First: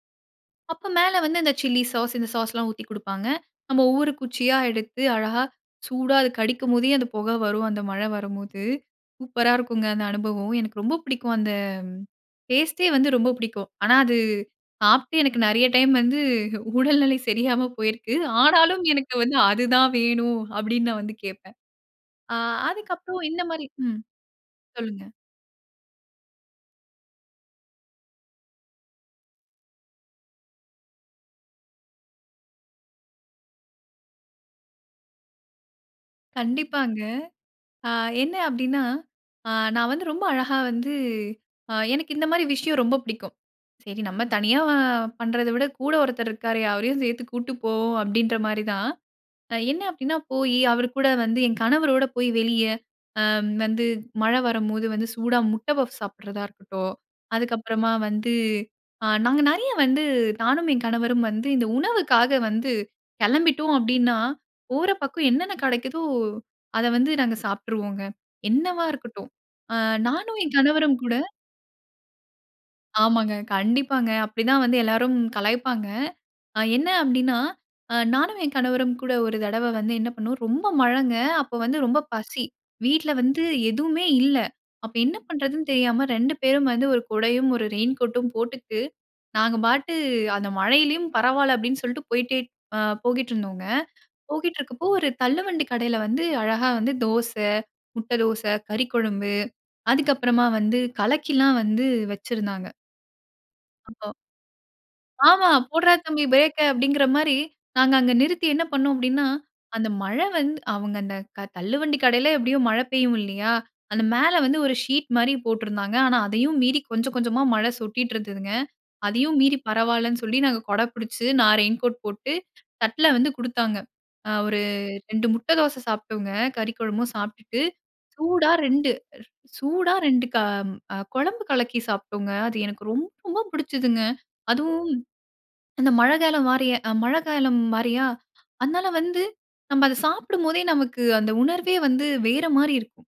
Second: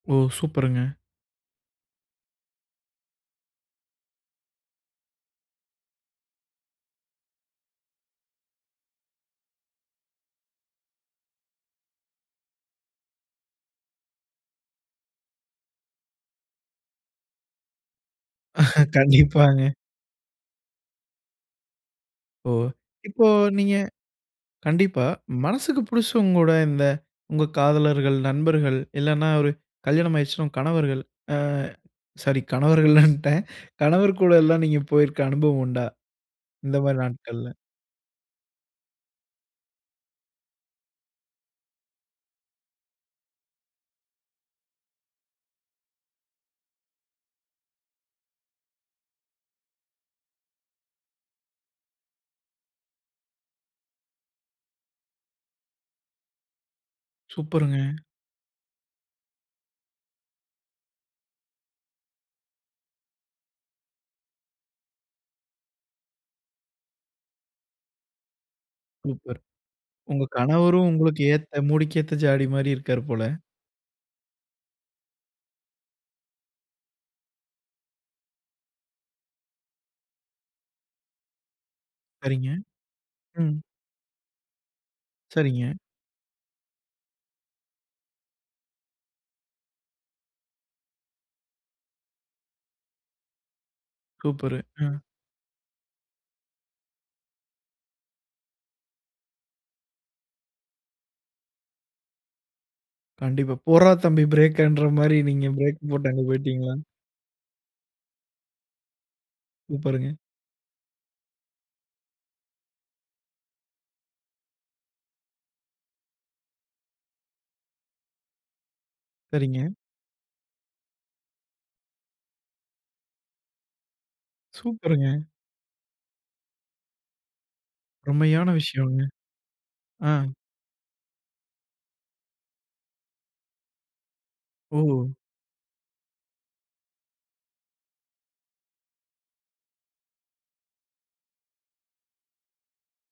ஓ அப்போ சூப்பருங்க. மேல வந்து இந்த சில்லி சாஸ், இந்த சாஸ்லாம் ஊத்தி குடுப்பாங்க. நம்ம ஒவ்வொரு குச்சியா எடுத்து அழகா, சூடா அது கடிக்கும்போதே அந்த புகை வரும். அந்த மழை வரும்போது, சூப்பரா இருக்குங்க அந்த அனுபவம். எனக்கு ரொம்ப பிடிக்கும். அந்த டேஸ்ட்டே வந்து ரொம்ப பிடிக்கும். ஆனா அது, சாப்ட்டு எனக்கு நிறைய டைம் வந்து உடல்நிலை சரியாம போயிருக்குது. ஆனாலும் எனக்கு வந்து கண்டிப்பாங்க. அதுதான் வேணும். அப்படின்னு நான் வந்து கேப்பேன். ஓ! அதுக்கப்புறம் இப்போ இந்த மாதிரி. நீங்க ம். சொல்லுங்க. கண்டிப்பா. மனசுக்கு பிடிச்சவங்க கூட, இந்த உங்க காதலர்கள், நண்பர்கள் இல்லன்னா ஒரு கல்யாணம் ஆயிடுச்சுன்னா உங்க கணவர்கள். ஆ சாரி கணவர்கள்ன்னுட்டேன். கணவர் கூட எல்லாம் நீங்க போயிருக்கற அனுபவம் உண்டா? இந்த மாரி கண்டிப்பாங்க. நாட்கள்ல. ஆ என்ன அப்படின்னா, ஆ நான் வந்து ரொம்ப அழகா வந்து எனக்கு இந்த மாரி விஷயம் ரொம்ப பிடிக்கும். சரி நம்ம தனியா பண்றதா விட கூட ஒருத்தர் இருக்காரு அவரையும் சேர்த்து கூட்டிட்டு போவோம். அப்படிங்கிற மாரி தான். என்ன அப்படின்னா போய் அவர் கூட வந்து என் கணவரோடு போய் வெளியே, வந்து மழை வரும்போது வந்து சூடா முட்ட பஃப்ஸ் சாப்பிடுறதா இருக்கட்டும். அதுக்கு சூப்பருங்க. அப்புறமா வந்து, நாங்க நிறைய வந்து நானும், என் கணவரும் வந்து இந்த உணவுக்காக வந்து கிளம்பிட்டோம் அப்படின்னா, போற பக்கம் என்னென்ன கிடைக்குதோ, அத வந்து நாங்க சாப்ட்டுருவோங்க. என்னவா இருக்கட்டும். சூப்பர். உங்க நானும் என் கணவரும், கணவரும் கூட உங்களுக்கு ஏத்த "மூடிக் ஏத்த ஜாடி மாரி" இருக்கார் போல. ஆமாங்க, கண்டிப்பாங்க அப்படிதான் வந்து எல்லாரும் கலாய்ப்பாங்க. என்ன அப்டின்னா, ஆ நானும் என் கணவரும் கூட ஒரு தடவை வந்து என்ன பண்னோம் ரொம்ப மழைங்க அப்போ வந்து ரொம்ப பசி. சரிங்க. வீட்ல வந்து எதுவுமே இல்ல. அப்போ என்ன பண்ணுறதுன்னு சரிங்க. தெரியாம ரெண்டு பேரும் வந்து 1 குடையும் 1 ரெயின்கோட்டும் போட்டுட்டு, நாங்க பாட்டு அந்த மழையிலும் பரவாயில்ல அப்படின்னு சொல்லிட்டு போயிட்டே போய்ட்டு இருந்தோம். சூப்பர். போயிட்டு இருக்குறப்போ ம். ஒரு தள்ளுவண்டி கடையில வந்து அழகா வந்து தோசை, முட்டை தோசை, கறிக்குழம்பு அதுக்கப்புறமா வந்து கலக்கி எல்லாம் வந்து வச்சிருந்தாங்க. கண்டிப்பா, போடுறா அப்போ தம்பி பிரேக்கங்கிற மாரி, நீங்க ஆமா, பிரேக் "போடுறா போட்டு அங்க தம்பி பிரேக்க" போய்ட்டீங்க? அப்படிங்கிற மாரி, நாங்க அங்க நிறுத்தி என்ன பண்னோம் அப்படின்னா, அந்த சூப்பருங்க. மழை வந்து அவங்க அந்த தள்ளுவண்டி கடையில எப்படியோ மழை பெய்யும் இல்லையா? அந்த மேல வந்து ஒரு ஷீட் மாரி போட்டிருந்தாங்க. ஆனா அதையும் மீறி கொஞ்சம் கொஞ்சமா மழை சொட்டிட்டு இருந்ததுங்க. அதையும் மீறி சரிங்க. பரவாயில்லனு சொல்லி நாங்க குடை பிடிச்சு, நான் ரெயின் கோட் போட்டு, தட்ல வந்து குடுத்தாங்க. ஆ ஒரு சூப்பர்ங்க. 2 முட்டை தோசை சாப்பிட்டோங்க. கறி குழம்பும் சாப்பிட்டுட்டு உண்மையான சூடா 2, விஷயம். சூடா அ. 2 குழம்பு கலக்கி சாப்பிட்டோங்க. அது எனக்கு ரொம்ப பிடிச்சதுங்க. அதுவும் ஓ! அந்த மழைகாலம் மாரியே மழைகாலம் மாரியா அதனால வந்து, நம்ம அத சாப்பிடும்போதே நமக்கு அந்த உணர்வே வந்து வேற மாரி இருக்கும்.